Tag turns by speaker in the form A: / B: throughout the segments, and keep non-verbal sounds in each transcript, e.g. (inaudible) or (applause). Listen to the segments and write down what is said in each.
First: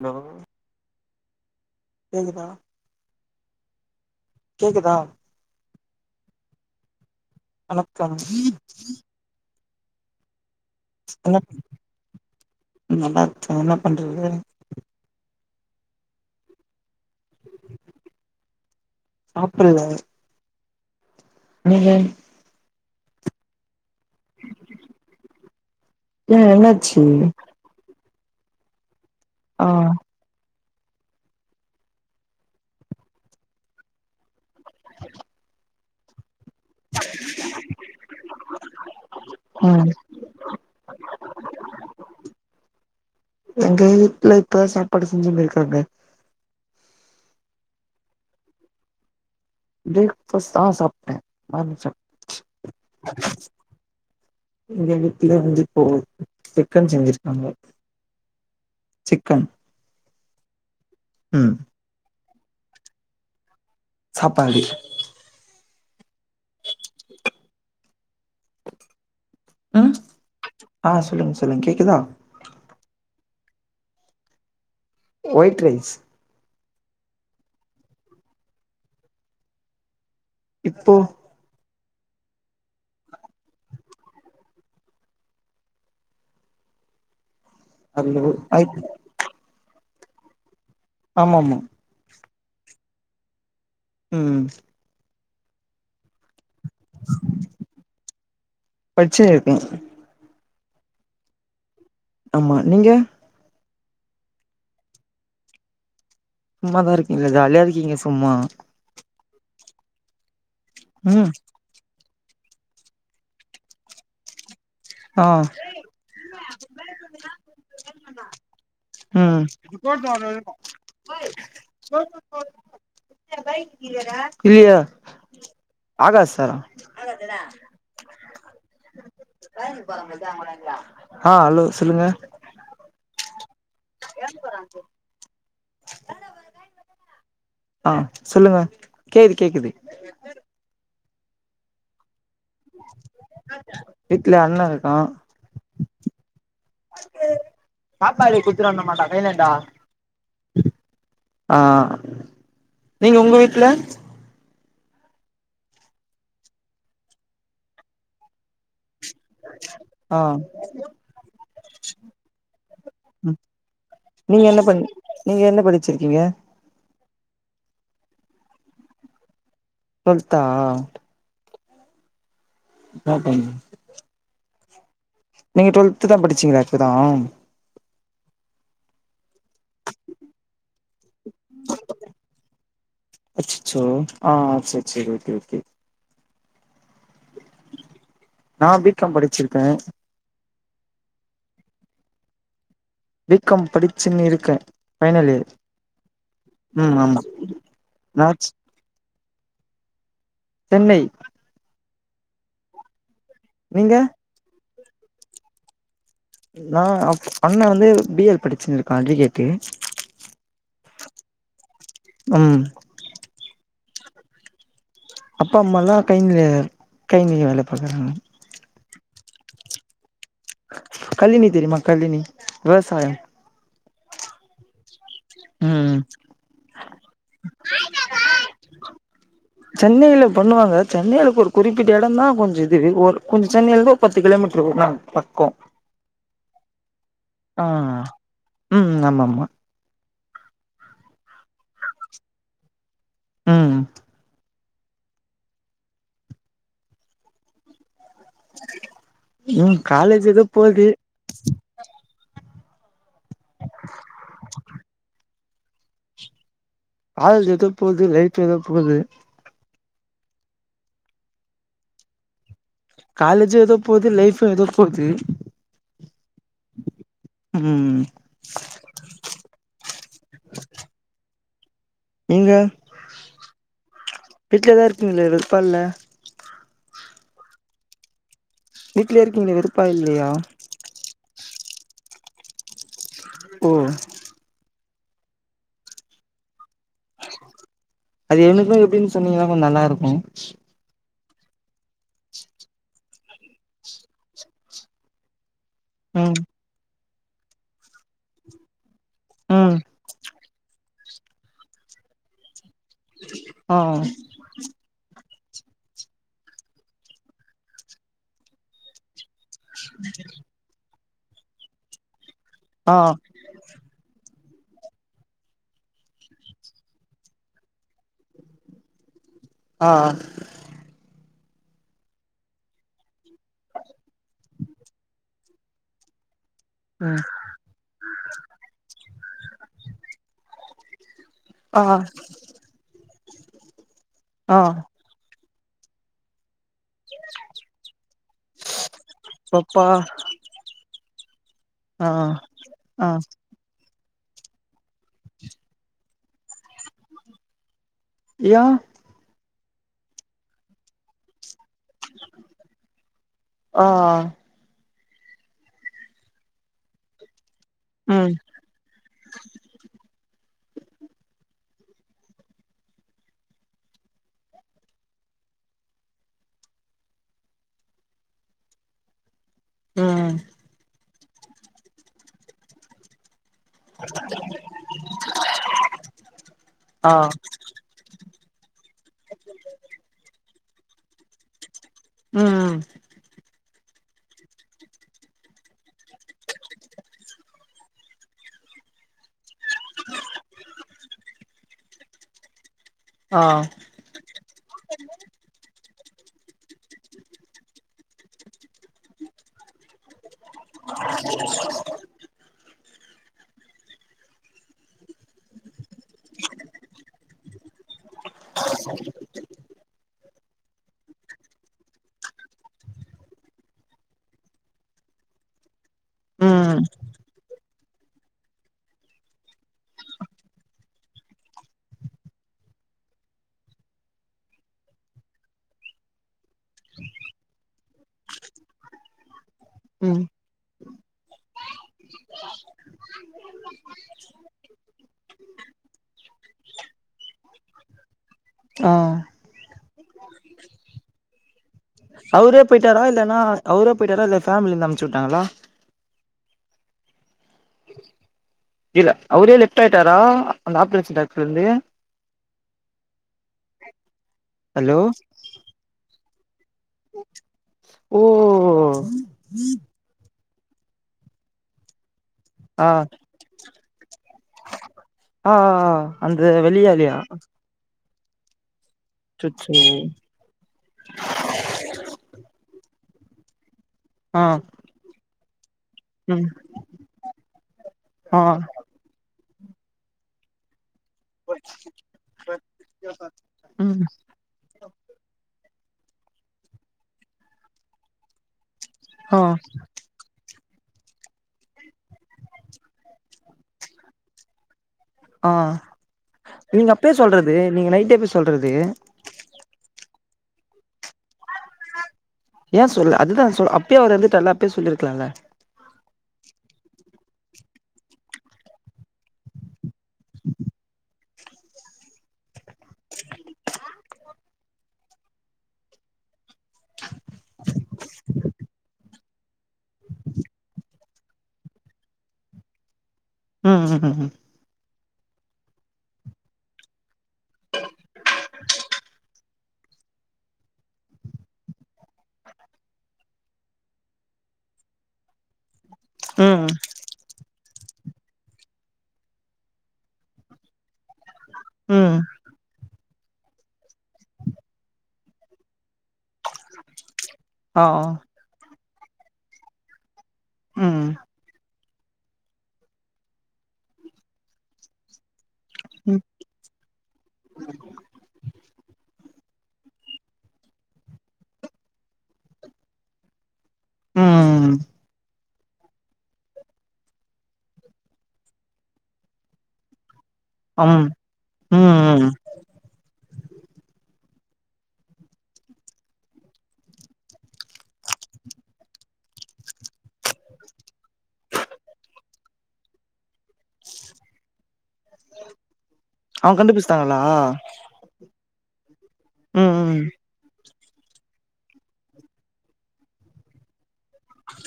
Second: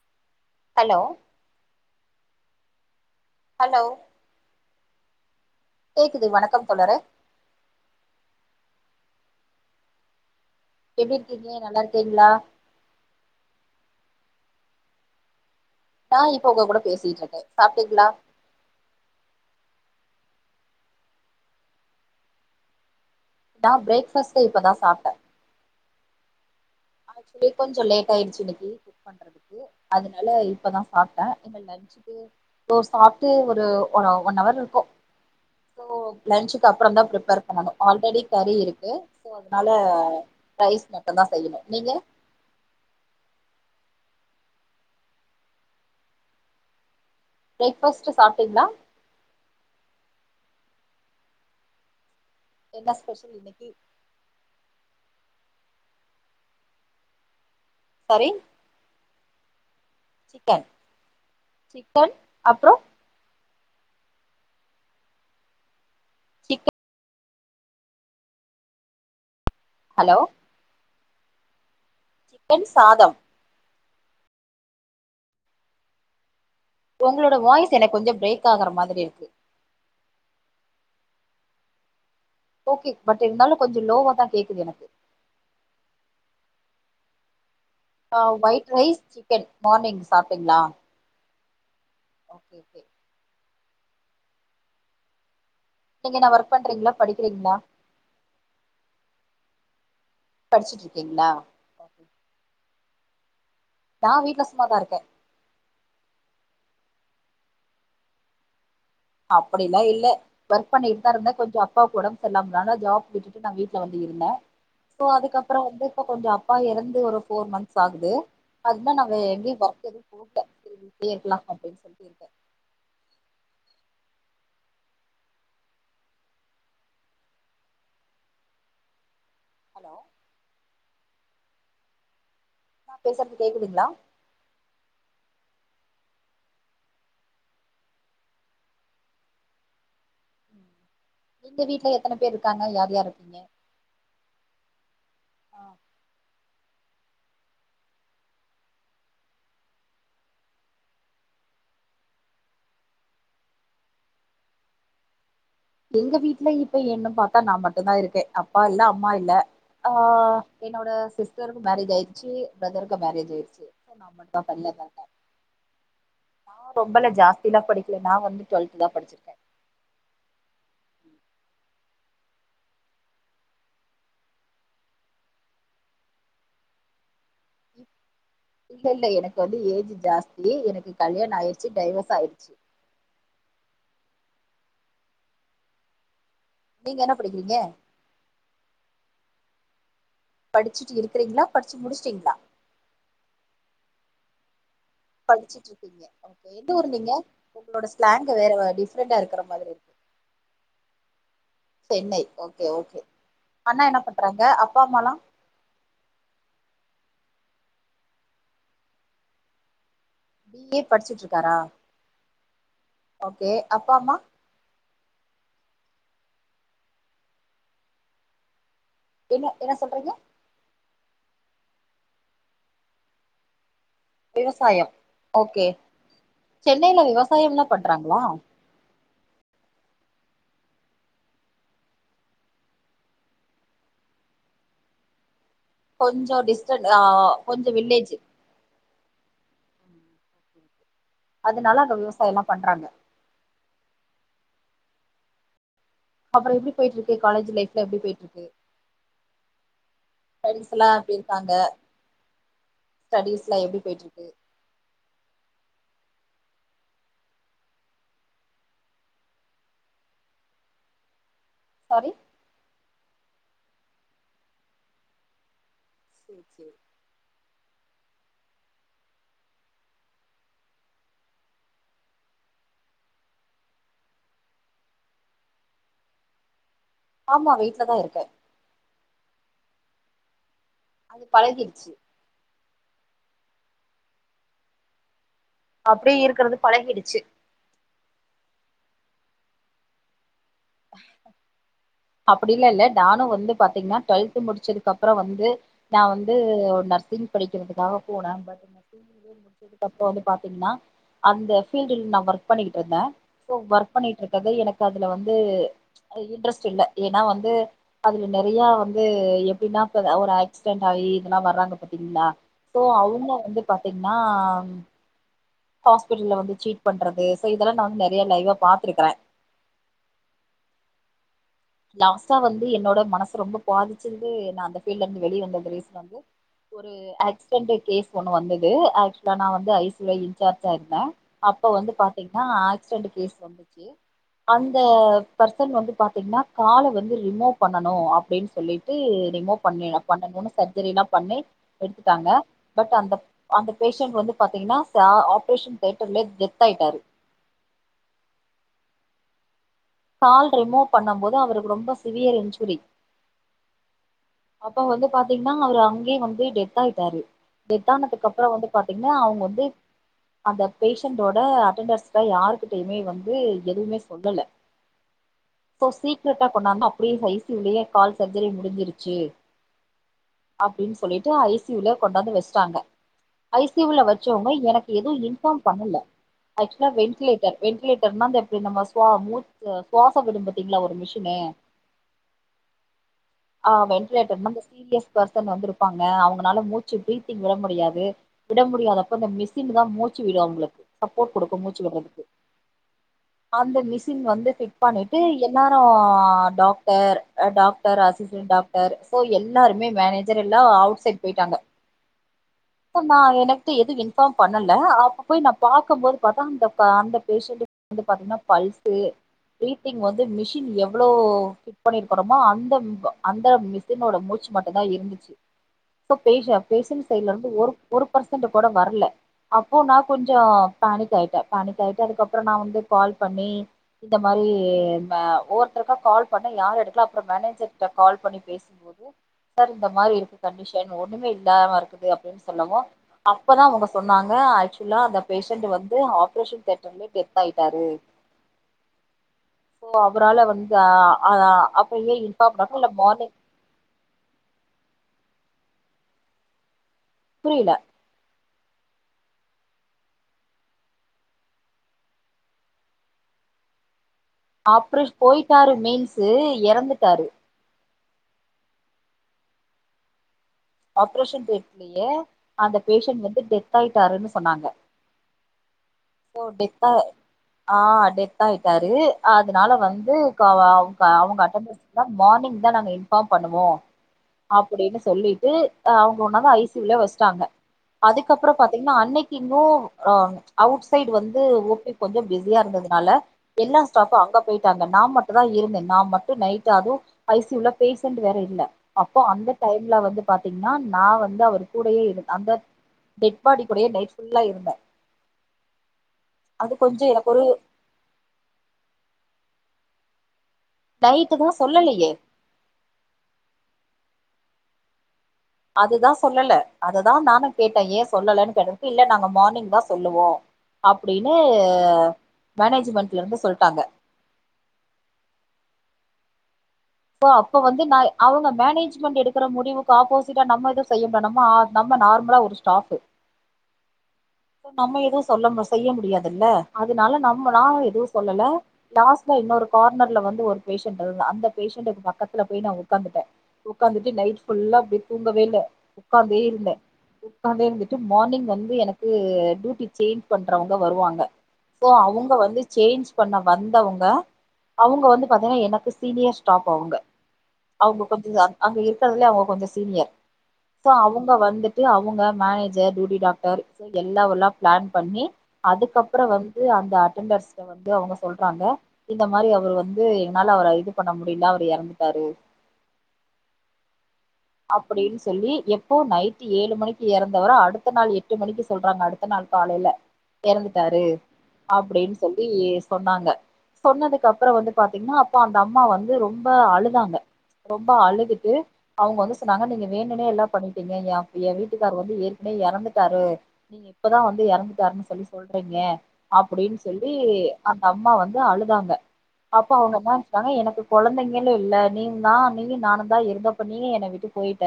A: Hello
B: hello
A: சேரிக்கா
B: hello
A: கேக்குதா
B: கேக்குது வணக்கம் தோழரே
A: வணக்கம்
B: எப்டி
A: என்ன
B: இருக்கீங்க நல்லா இருக்கீங்களா
A: ம் நல்லா இருக்கே என்ன பண் றீங்க
B: நா இப்போ உங்க கூட பேசிட்ருக்கே சாப்ட்டீங்களா
A: சாப்பிடல நீங்க
B: நா பிரேக் ஃபாஸ்ட்டே இப்பதா சாப்ட்டே
A: ஏ என்னாச்
B: ஆச்சு கொஞ்ச லே ட் ஆயிருச்சு இன்னக்கி பண்றதுக்கு
A: ஆ
B: அதனால இப்பதா சாப்ட்டே இனிமே லன்சுக்கு இதோ சாப்ட்டு ஒரு ஆ ஒன் ஹவர் இரு க்கு லன்ச்சுக்கு அப்புறந்தா ப்ரிப்பேர் பண்ணணு ஆல்ரெடி கறி இருக்கு ஸோ அதனால ரைஸ் மட்டுந்தா செய்யணு நீங்க
A: இங்கயி இல்ல இப்பதா சாப்பாடு செஞ்சுனு இருக்காங்க
B: பிரேக்ஃபாஸ்ட் சாப்ட்டீங்களா?
A: பிரேக்ஃபாஸ்ட் ஆ சாப்ட்டே மார்னிங் சாப்
B: என்ன ஸ்பெஷல் இன்னைக்கு
A: இங்க இர்ந்து இல்ல வந்து இப்போ சிக்கன் செஞ்சிருக்காங்க
B: சாரி
A: சிக்கன்
B: சிக்கன்
A: ம்
B: சிக்கன் அப்றோ
A: சாப்பாடு
B: சிக்க
A: ம்
B: ஹலோ
A: ஆ சொல்லுங்க சொல்லுங்க கேக்குதா
B: சிக்கன் சாதம்
A: ஒயிட் ரைஸ்
B: உங்களோட வாய்ஸ் எனக்கு கொஞ்சம் பிரேக் ஆகுற மாரி இருக்கு
A: இப்போ
B: ஓகே பட் இருந்தாலும் கொஞ்ச லோவா தான் கேக்குது எனக்கு
A: ஹலோ
B: ஆஹ ஒயிட் ரைஸ் சிக்கன் மார்னிங் சாப்டிங்களா
A: ஆமாமா
B: ஓகே கே
A: உஹம்
B: எங்கடா அவர் ஒர்க் பண்றீங்களா படிக்கிறீங்களா
A: படிச்சுன்னு இருக்கே
B: படிச்சுட்டு இருக்கீங்களா
A: ஆமா நீங்க
B: நான் வீட்டுல சும்மாதான் இருக்கேன்
A: சும்மாதான் இருக்கீங்களல்ல ஜாலியா இருக்கீங்க சும்மா
B: அப்டிலாம் இல்ல ஒர்க் பண்ணிட்டு தான் இருந்தேன் கொஞ்சோம் அப்பாகு உடம் செரி நம்ம ஜாப் விட்டுட்டு நான் வீட்ட்டு வந்து இருந்தேன் சோ
A: ஆ
B: அதுக்கப்புற வந்து இப்ப கொஞ்ச அப்பா இறந்து ஒரு போர் மந்த்ஸ் ஆகுது அதுனா நான்
A: ம்
B: எங்கயும் ஒர்க் எதுவும் போகலே இருக்கலாம் அப்டின்னு சொல்லி இருக்கே
A: இல்ல ஆகாசா கய
B: ஹலோ
A: பாருங்க ஜாங்கங்களா ஆஹ் ஹலோ சொல்லுங்க
B: நான் பேசுறது கேக்குதுங்களா
A: (inaudible) (unintelligible) ஆஹ் சொல்லுங்க கேக்குது கேக்குது
B: உங்க வீட்டுல எத்தனை பேரு ங்க யார் யார் இருப்பீங்க
A: வீட்ல அண்ணன் இருக்கான்
B: (inaudible)
A: சாப்பாடு குத்து வண்ணு மான்டடா வேலடா ஆஹ் நீங்க உங்க வீட்டுல
B: எங்க வீட்டு்ல இப்ப என்னு பாத்தா நான் மட்டும்தான் இருக்கேன் அப்பா இல்ல அம்மா இல்ல
A: ஆ
B: ஆஹ என்னோட சிஸ்டருக்கு மேரேஜ் ஆயிருச்சு பிரதருக்கு மேரேஜ் ஆயிருச்சு நான் மட்டும்
A: நீங்க
B: தான்
A: என்ன
B: தனியா
A: பண்
B: இருக்கேன்
A: நீங்க என்ன படிச்சிருக்கீங்க
B: நா ரொம்ப லெச் ஜாஸ்திலா படிக்கல நான் வந்து டுவெல்த் தான் படிச்சிருக்கேன்
A: டூவல்த்தா அக்கா பையன் நீங்க டுவெல்த் தான் படிச்சீங்களா இப்பதான்
B: இப் இல்லல்ல எனக் கு வந்து ஏஜ் ஜாஸ்தி எனக்கு கல்யாணம் ஆயிடுச்சு டைவர்ஸ் ஆயடுச்சு
A: அச்சச்சோ ஆ ஆ செரி செரி ஓகே ஓகே
B: நீங்க என்ன படிக்கிறீங்க
A: கேன்
B: படிச்சுட்டு இருக்கறீங்களா படிச்சு முடிச்சட்டீங்களா
A: பி காம் படிச்சுன்னு இருக்கேன்
B: படிச்சுட்டு இருக்கீங்க எந்த ஊர்
A: ம்
B: நீங்க
A: ஆமா
B: உங்களோட
A: நா
B: ஸ்லாங்க் வேற டிஃப்ரெண்டா இருக்குற மாதிரி இருக்கு
A: சென்னை
B: சென்னை ஓகே ஓகே அண்ணா
A: நீங்க
B: என்ன பண்றாங்க அப் பா அம்மாலாம்
A: நான் அண்ணன் வந்து பி எல் படிச்சுன்னு இருக்கான் அட்வகேட்டு
B: பி ஏ படிச்சுட்டு இருக்காரா
A: ம்
B: ஓகே அப்பா அம்மா
A: அப்பா அம்மாலாம் கைனீல கைனீல வேலை பாக்கறாங்க
B: என்ன என்ன சொல்றீங்க
A: கல்லினி தெரியுமா கல்லினி விவசாயம்
B: விவசாயம் ஓகே
A: ம்
B: சென்னையில விவசாயம்ல்லாம் பண்றாங்களா
A: சென்னையில பண்ணுவாங்க சென்னையில ஒரு குறிப்பிட்ட இடம் தான் கொஞ்சம் இது ஒரு கொஞ்சம் சென்னையில இருந்து ஒரு பத்து கிலோமீட்டர் வரும் நாங்க பக்கம்
B: கொஞ்சம் டிஸ்டன் ஆ கொஞ்சம் வில்லேஜு
A: ம் ஆமாமா
B: அதனால அங்க விவசாயம் எல்லாம் பண்றாங்க
A: ம்
B: அப்புறம் எப்படி போயிட்ருக்கு இருக்கு காலஜ் லைஃப்லாம் எப்புடி போயிட் ருக்கு
A: ம் காலேஜ் ஏதோ
B: ஃப்ரெண்ட்ஸ்
A: போது
B: எல்லாம் எப்படி இருக்காங்க ஸ்டடீஸ்லாம் எப்படி போயீட்டு இருக்கு
A: காலேஜ் ஏதோ போது லைப் ஏதோ போது
B: சாரி
A: காலேஜும் ஏதோ போது லைஃபும் ஏதோ போது
B: செரி செரி
A: உம் நீங்க வீட்டு்லதான் இருக்கீங்களா வெறுப்பா இல்ல
B: ஆமா வீட்டுலதான் இருக்கேன்
A: வீட்லயே இருக்கீங்களா வெறுப்பா இல்லையா
B: அது பழகிடுச்சு
A: ஓ
B: அப்படியே இருக்கறிறது பழகிடுச்சு
A: அது எனக்கும் எப்படின்னு சொன்னீங்கன்னா கொஞ்சம் நல்லா இருக்கும்
B: அப்படிலாம் இல்ல நானும் வந்து பாத்தீங்கன்னா டுவெல்த் முடிச்சதுக்கு அப்புறம் வந்து நான் வந்து
A: ம்
B: உன்ன படிக்கிறதுக்காக போனேன்
A: ம்
B: முடிச்சதுக்குப்புறம் வந்து பாத்தீங்கன்னா அந்த ப்ஃபீல்டுல நான் ஒர்க் ஒர்க் பண்ணிட்டு இருந்தேன்
A: ஆ
B: ஒர்க் பண்ணிட்டு இருக்குறது எனக்கு அதுல வந்து இன்ட்ரஸ் இல்ல ஏன்னா வந்து அதுல நிறைய வந்து பின்னா ஒரு ஆக்சிடென்ட் ஆயி அதெல்லாம் வர்றராங்க பாத்தீங்களா சோ
A: ஆ
B: அவுங்க வந்து பாத்தீங்கன்னா உம் ஹாஸ்பிட்டல்ல வந்து ட்ரீட் பண்றது சோ இதெல்லாம் நான் வந்து நிறைய லைவா பாத்துருக்குறேன்
A: ஆஹ்
B: லாஸ்ட்டா வந்து என்னோட மனசு ரொம்ப பாதிச்சிருந்து நான் அந்த பீல்டுல இருந்து வெளிய வந்தது ரீஸ்ஸன் வந்து ஒரு
A: ம்
B: ஆக்சிடென்ட் கேஸ் ஒண்ணு வந்தது நான் வந்து ஐசிஐ இன்சார்ஜா இருந்தேன் அப்போ
A: ஆ
B: வந்து பாத்தீங்கன்னா ஆக்சிடென்ட் கேஸ் வந்துச்சு
A: ஆ
B: அந்த பர்சன் வந்து பாத்தீங்கன்னா கால வந்து ரிமூவ் பண்ணனும் அப்படின்னு சொல்லிட்டு ரிமூவ்
A: பப்பா
B: பண்ண பண்ணணும்னு சர்ஜரி எல்லாம் பண்ணி
A: ஆ
B: எடுத்துட்டாங்க பட்
A: ஆ
B: அந்த அந்த பேஷண்ட் வந்து பாத்தீங்கன்னா ஆப்ரேஷன் தியட்டர்லயே டெத் ஆயிட்டாரு
A: ஏன்
B: கால் ரிமூவ் பண்ணும் போது அவரு க்கு ரொம்ப சிவியர் இன்ஜுரி
A: ஆ
B: அப்ப வந்து பாத்தீங்கன்னா அவரு அங்கேயே வந்து டெத் ஆயிட்டாரு நித்தானத்துக்கு
A: ம்
B: அப்புறோம் வந்து பாத்தீங்கன்னா அவுங்க வந்து அந்த பேஷண்டோட அட்டெண்டர்ஸ்ல யாருகிட்டயுமே வந்து எதுவுமே சொல்லல சோ சீக்ரட்டா கொண்டாந்தா அப்டியே ஐ சி யு லேயே கால் சர்ஜரி முடிஞ்சிருச்சு
A: ம்
B: அப்டின்னு சொல்லிட்டு ஐசியுலயே கொண்டாந்து வச்சுட்டாங்க ஐசியுல வச்சவங்க எனக்கு எதுவும் இன்பார்ம் பண்ணல ஆக்சுவல
A: ஆ
B: வென்லேட்டர் வெண்லேட்டர் நா நம்ம சுவாசி சுவாச விரும்பி ங்களா ஒரு மிஷினு
A: உம் உம்
B: ஆ வெண்டிலேட்டர்னா இந்த சீரியஸ் பெர்சன் வந்து இருப்பாங்க அவங்களனால மூச்சு ப்ரீத்திங் விட முடியாது விட முடியாதப்ப இந்த மிஷின் தான் மூச்சு விடும் அவுங்களுக்கு சப்போர்ட் குடுக்கும் மூச்சு விடுறதுக்கு
A: ஆ
B: அந்த மிசின் வந்து பண்ணிட்டு என்னா அப்புறோம் டாக்டர் டாக்டர் அசிஸ்டன்ட் டாக்டர் எல்லாருமே மேனேஜ் மேனேஜர்ல்லாம் அவுட் சைடு போயிட்டாங்க நான் எனக்கு எதுவும் இன்பார்ம் பண்ணல அப்ப போய் நான் பாக்க போது பாத்தா அந்த அந்த பேஷண்ட்க்கு வந்து பாத்தீங்கன்னா பல்ஸு பிரீத்திங் வந்து மிஷின் எவ்வளோ ஃபிட் பண்ணிருக்கறோமோ அந்த அந்த மிஷினோட மூச்சு மட்டும் தான் இருந்துச்சு
A: ம்
B: பேர்சன்ட் சைட்ல இருந்து ஒரு ஒரு பர்சன்ட் கூட வரல அப்போ நான் கொஞ்சோம் பேனிக் ஆயிட்டேன் பேனிக் ஆயிட்டேன் அதுக்கப்புறம் நான் வந்து கால் பண்ணி இந்த மாரி ஒவ்வொருத்தருக்கா கால் பண்ணி யாரும் எடுக்கல அப்புறோம் மேனேஜர் கிட்ட கால் பண்ணி பேசும்போது சார் இந்த மாரி
A: ம்
B: இருக்கு கண்டிஷன் ஒண்ணுமே இல்லாம இருக்குது அப்டின்னு சொல்லவும் அப்பதான் அவுங்க சொன்னாங்க ஆக்சுவலா அந்த பேஷண்ட் வந்து ஆப்ரேஷன் தேட்டர்லயே டெத் ஆயிட்டாரு
A: ஆ
B: சோ அவரால வந்து அ
A: அவரே போயிட்டாரா இல்லன்னா அவரே போயிட்டாரா இல்ல ஃபேமில இருந்து அனுப்ச்சு வுட்டாங்களா
B: புரியல
A: இல்ல அவரே லெஃப்ட் ஆயிட்டாரா ஆபரேன்ஷன் தேட்டர்லருந்து
B: ஆப்ரேஷ் போயிட்டாரு மீன்ஸ் இது இறந்துட்டாரு
A: ஓஓஓ
B: ஆப்ரேஷன் தேட்டர்லயே அந்த
A: ஆ
B: பேஷன்ட் வந்து டெத் ஆயிட்டாருன்னு சொன்னாங்க
A: ஆ
B: சோ
A: அந்த
B: டெத்தா
A: வெள்ளியாலியா
B: ஆ டெத் ஆயிட்டாரு வந்து அதனால வந்துஅவ அவுங்க மார்னிங் தான் நா இன்ஃபார்ம் பண்ணுவோ
A: ஆ
B: அப்பிடின்னு சொல்லி ம் ஆ அவங்க
A: ம்
B: உன்னொன்னு ஐ சி யு ல வச்சிட்டாங்க
A: ஆ
B: அதுக்கப்புறோ பாத்தீங்கன்னா அன்னக் கி இன்னு ஆ அவுட் சைடு வந்து ஓ பி கொஞ்சோ பிஸியா இருந்ததுனால எல்லா
A: ம்
B: ஸ்டாஃபு அங்க போயிட்டாங்க நா மட்டுந்தா இருந்தே நா மட்டும் நைட்டு அதுவு ஐ சி யூ ல பேஷண்ட் வேற இல்ல அப்போ
A: ஆ
B: அந்த டைம்ல வந்து பா த்தீங்கன்னா நா வந்து அவரு கூடயே இரு அந்த டெட்பாடி கூடயே நைட் ஃபுல்லா இருந்தே
A: ஆ
B: அது
A: நீங்க
B: கொஞ்சோ
A: அப்பயே
B: எனக்கு ஒரு
A: சொல்றது நீங்க நைட்டே போய் சொல்றது
B: நைட்டு எதுவு சொல்லலையே
A: யேன் சொல்லல அதுதா சொல் அப்பயே அவர் எறந்துட்டார்ல அப்பயே சொல்லிருக்கலால்ல
B: அதுதா சொல்லல அதுதா நானு கேட்டே ஏன் சொல்லலேன்னு கேட்டதுக்கு இல்ல நாங்க மார்னிங்தா சொல்லுவோ அ ப்டினு மேனேஜ்மென்ட்ல இருந்து சொல்ட்டாங்க சோ அப்ப வந்து நா அவங்க மேனேஜ்மெண்ட் எடுக்கற முடிவுக்கு ஆப்போசிட்டா நம்ம எது செய்ய முடியாது நம்ம ஆ நம்ம நார்மலா ஒரு ஸ்டாஃபு
A: ம் ம் ம் ம்
B: நம்ம எதுவு சொல்ல முடி செய்ய முடியாதுல்ல அதனால நம்ம நா எதுவு சொல்லல லாஸ்ட்ல இன்னொரு கார்னர்ல வந்து ஒரு பேஷண்ட்டு அது அந்த பேஷண்டுக்கு பக்கத்துல போய் நா உக்காந்துட்டே உக்காந்துட்டு நைட் ஃபுல்லா அப்டி தூங்கவே இல்ல உக்காந்தே
A: ம் ம்
B: இருந்தே உக்காந்தே இருந்துட் டு மார்னிங் வந்து எனக் கு டியூட்டி சேஞ்ச் பண்றவங்க வருவாங்க சோ
A: ம்
B: அவுங்க வந்து சேஞ்ச் பண்ண வந்தவங்க அவங்க வந்து பாத்தீங்கன்னா எனக்கு சீனியர் ஸ்டாஃப் அவங்க
A: ஆ ஆ
B: அவங்க கொஞ்ச இது அ அங்க இரு க்கறதுலயே அவங்க கொஞ்ச சீனியர் சோ
A: ம்
B: அவங்க வந்து ட்டு அவுங்க மேனேஜர் டியூட்டி டாக்டர் சோ எல்லாவல்லா பிளான் பண்ணி
A: ம்
B: அதுக்கப்புறோ வந்து அந்த அட்டண்டர்ஸ்கிட்ட வந்து அவங்க சொல்றாங்க இந்த மாரி அவரு வந்து எங்கனால அவர இது பண்ண முடியல அவரு எறந்துட்டாரு
A: ம்
B: அப்படின் சொல்லி எப்போ நைட்டு் ஏழு மணிக்கி எறந்தவர அடுத்த நாள் எட்டு மணிக்கி சொல்றாங்க அடுத்த நாள் காலைல
A: அம்
B: எறந்துட்டாரு
A: ம்
B: அப்டின்னு
A: ம்
B: சொல்லி சொன்னாங்க சொன்னதுக்கு அப்புறம் வந்து பாத்தீங்கன்னா அப்ப அந்த அம்மா வந்து ரொம்ப அழுதாங்க ரொம்ப அழுதுட்டு அவங்க வந்து சொன்னாங்க நீங்க வேணுனே எல்லாம் பண்ணிட்டீங்க என் என் வீட்டுக்கார் வந்து ஏற்கனவே இறந்துட்டாரு நீங்க இப்பதான் வந்து இறந்துட்டாருன்னு சொல்லி சொல்றீங்க
A: அவங்க
B: அப்படின்னு சொல்லி
A: கண்டுபிடிச்சிட்டாங்களா
B: அந்த அம்மா வந்து அழுதாங்க அப்போ
A: ம்
B: அவங்க
A: ம்
B: என்ன நினைச்சாங்க எனக்கு கொழந்தைங்களும் இல்ல நீ தான் நீநானும் தான் இருந்தோம் நீங்க எனக்கு விட்டு போயிட்ட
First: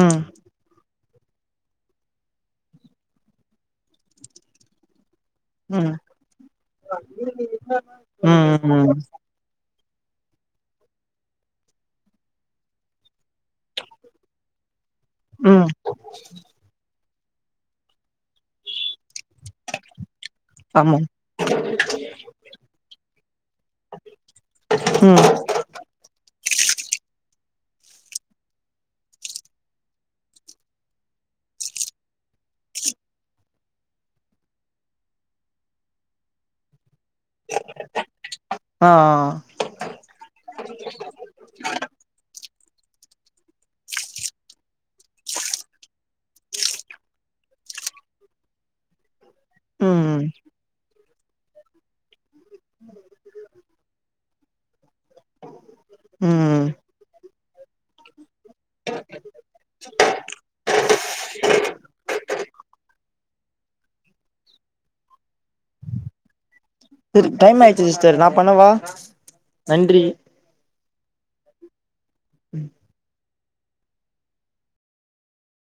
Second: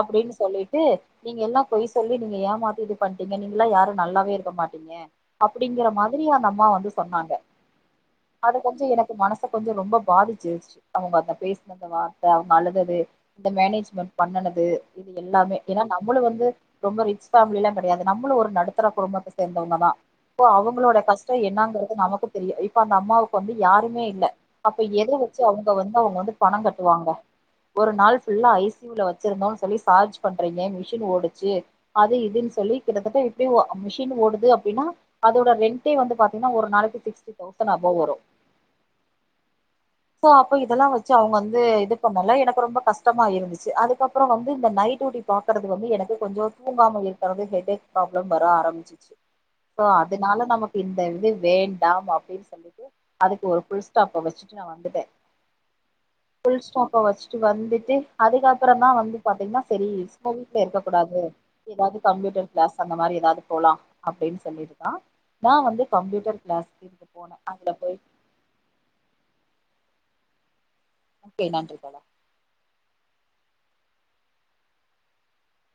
A: ம்
B: சொல்லிட்டு நீங்க எல்லாம் பொய் சொல்லி நீங்க ஏமாத்தி இது பண்ணிட்டீங்க நீங்க எல்லாம் யாரும் நல்லாவே இருக்க மாட்டீங்க அப்படிங்கற
A: ம்
B: மாதிரி அந்த அம்மா வந்து சொன்னாங்க அதை
A: ம்
B: கொஞ்சம்
A: ம்
B: எனக்கு மனச கொஞ்சம் ரொம்ப பாதிச்சுருச்சு அவங்க அத பேசின வார்த்தை அவங்க அழுதது இது இந்த மேனேஜ்மென்ட் பண்ணுனது இது எல்லாமே
A: ம்
B: ஏன்னா நம்மளும் வந்து ரொம்ப ரிச் பேமிலிலாம் கெடயாது நம்மளும் ஒரு நடுத்தர குடும்பத்தை சேர்ந்தவங்கதான் இப்போ அவங்களோட
A: ஆமா
B: கஷ்டம் என்னாங்கற நமக்கு தெரியும் இப்ப அந்த அம்மாவுக்கு வந்து யாருமே இல்ல அப்ப எதை
A: ம்
B: வச்சு அவங்க வந்து அவங்க வந்து பணம் கட்டுவாங்க ஒரு நாள் ஃபுல்லா ஐசியுல வச்சிருந்தோம் சொல்லி சார்ஜ் பண்றீங்க மிஷின் ஓடிச்சு அது இதுன்னு சொல்லி கிட்டத்தட்ட எப்படி மிஷின் ஓடுது அப்படின்னா அதோட ரெண்டடே வந்து பா்த்தீங்கன்னா ஒரு நாளைக்கு சிக்ஸ்டி தௌசன் அபவ் வரும்
A: ஆ ஆ
B: அப்ப இதெல்லாம் வச்சு அவங்க வந்து இது பண்ணல எனக்கு ரொம்ப கஷ்டமா இருந்துச்சு அதுக்கப்புறம் வந்து இந்த நைட் டியூட்டி பாக்குறது வந்து எனக்கு கொஞ்சம் தூங்காம இருக்குறது கெட்டே ஃப்ராளம் வர ஆரம்பிச்சிருச்சு
A: ம் ம்
B: அதனால நமக்கு இந்த இது வேண்டாம் அப்படினு சொல்லிட்டுஅதுக்கு ஃபுல் ஸ்டாப் வச்சிட்டு வந்துட்டேன்
A: ம்
B: வந்துட்டு அதுக்கப்புறம் தான் வந்து பாத்தீங்கன்னா சரி ஸ்கோப் வீட்டுல இருக்க கூடாது ஏதாவது கம்ப்யூட்டர் கிளாஸ் அந்த மாதிரி ஏதாது போலாம் அப்படின்னு சொல்லிட்டு தான் நான் வந்து கம்ப்யூட்டர் கிளாஸ்
A: சரி டைம் ஆயிச்சு சிஸ்டர் நான் பண்ணவா தேங்க் யூ
B: ஓகே நன்றி தோழா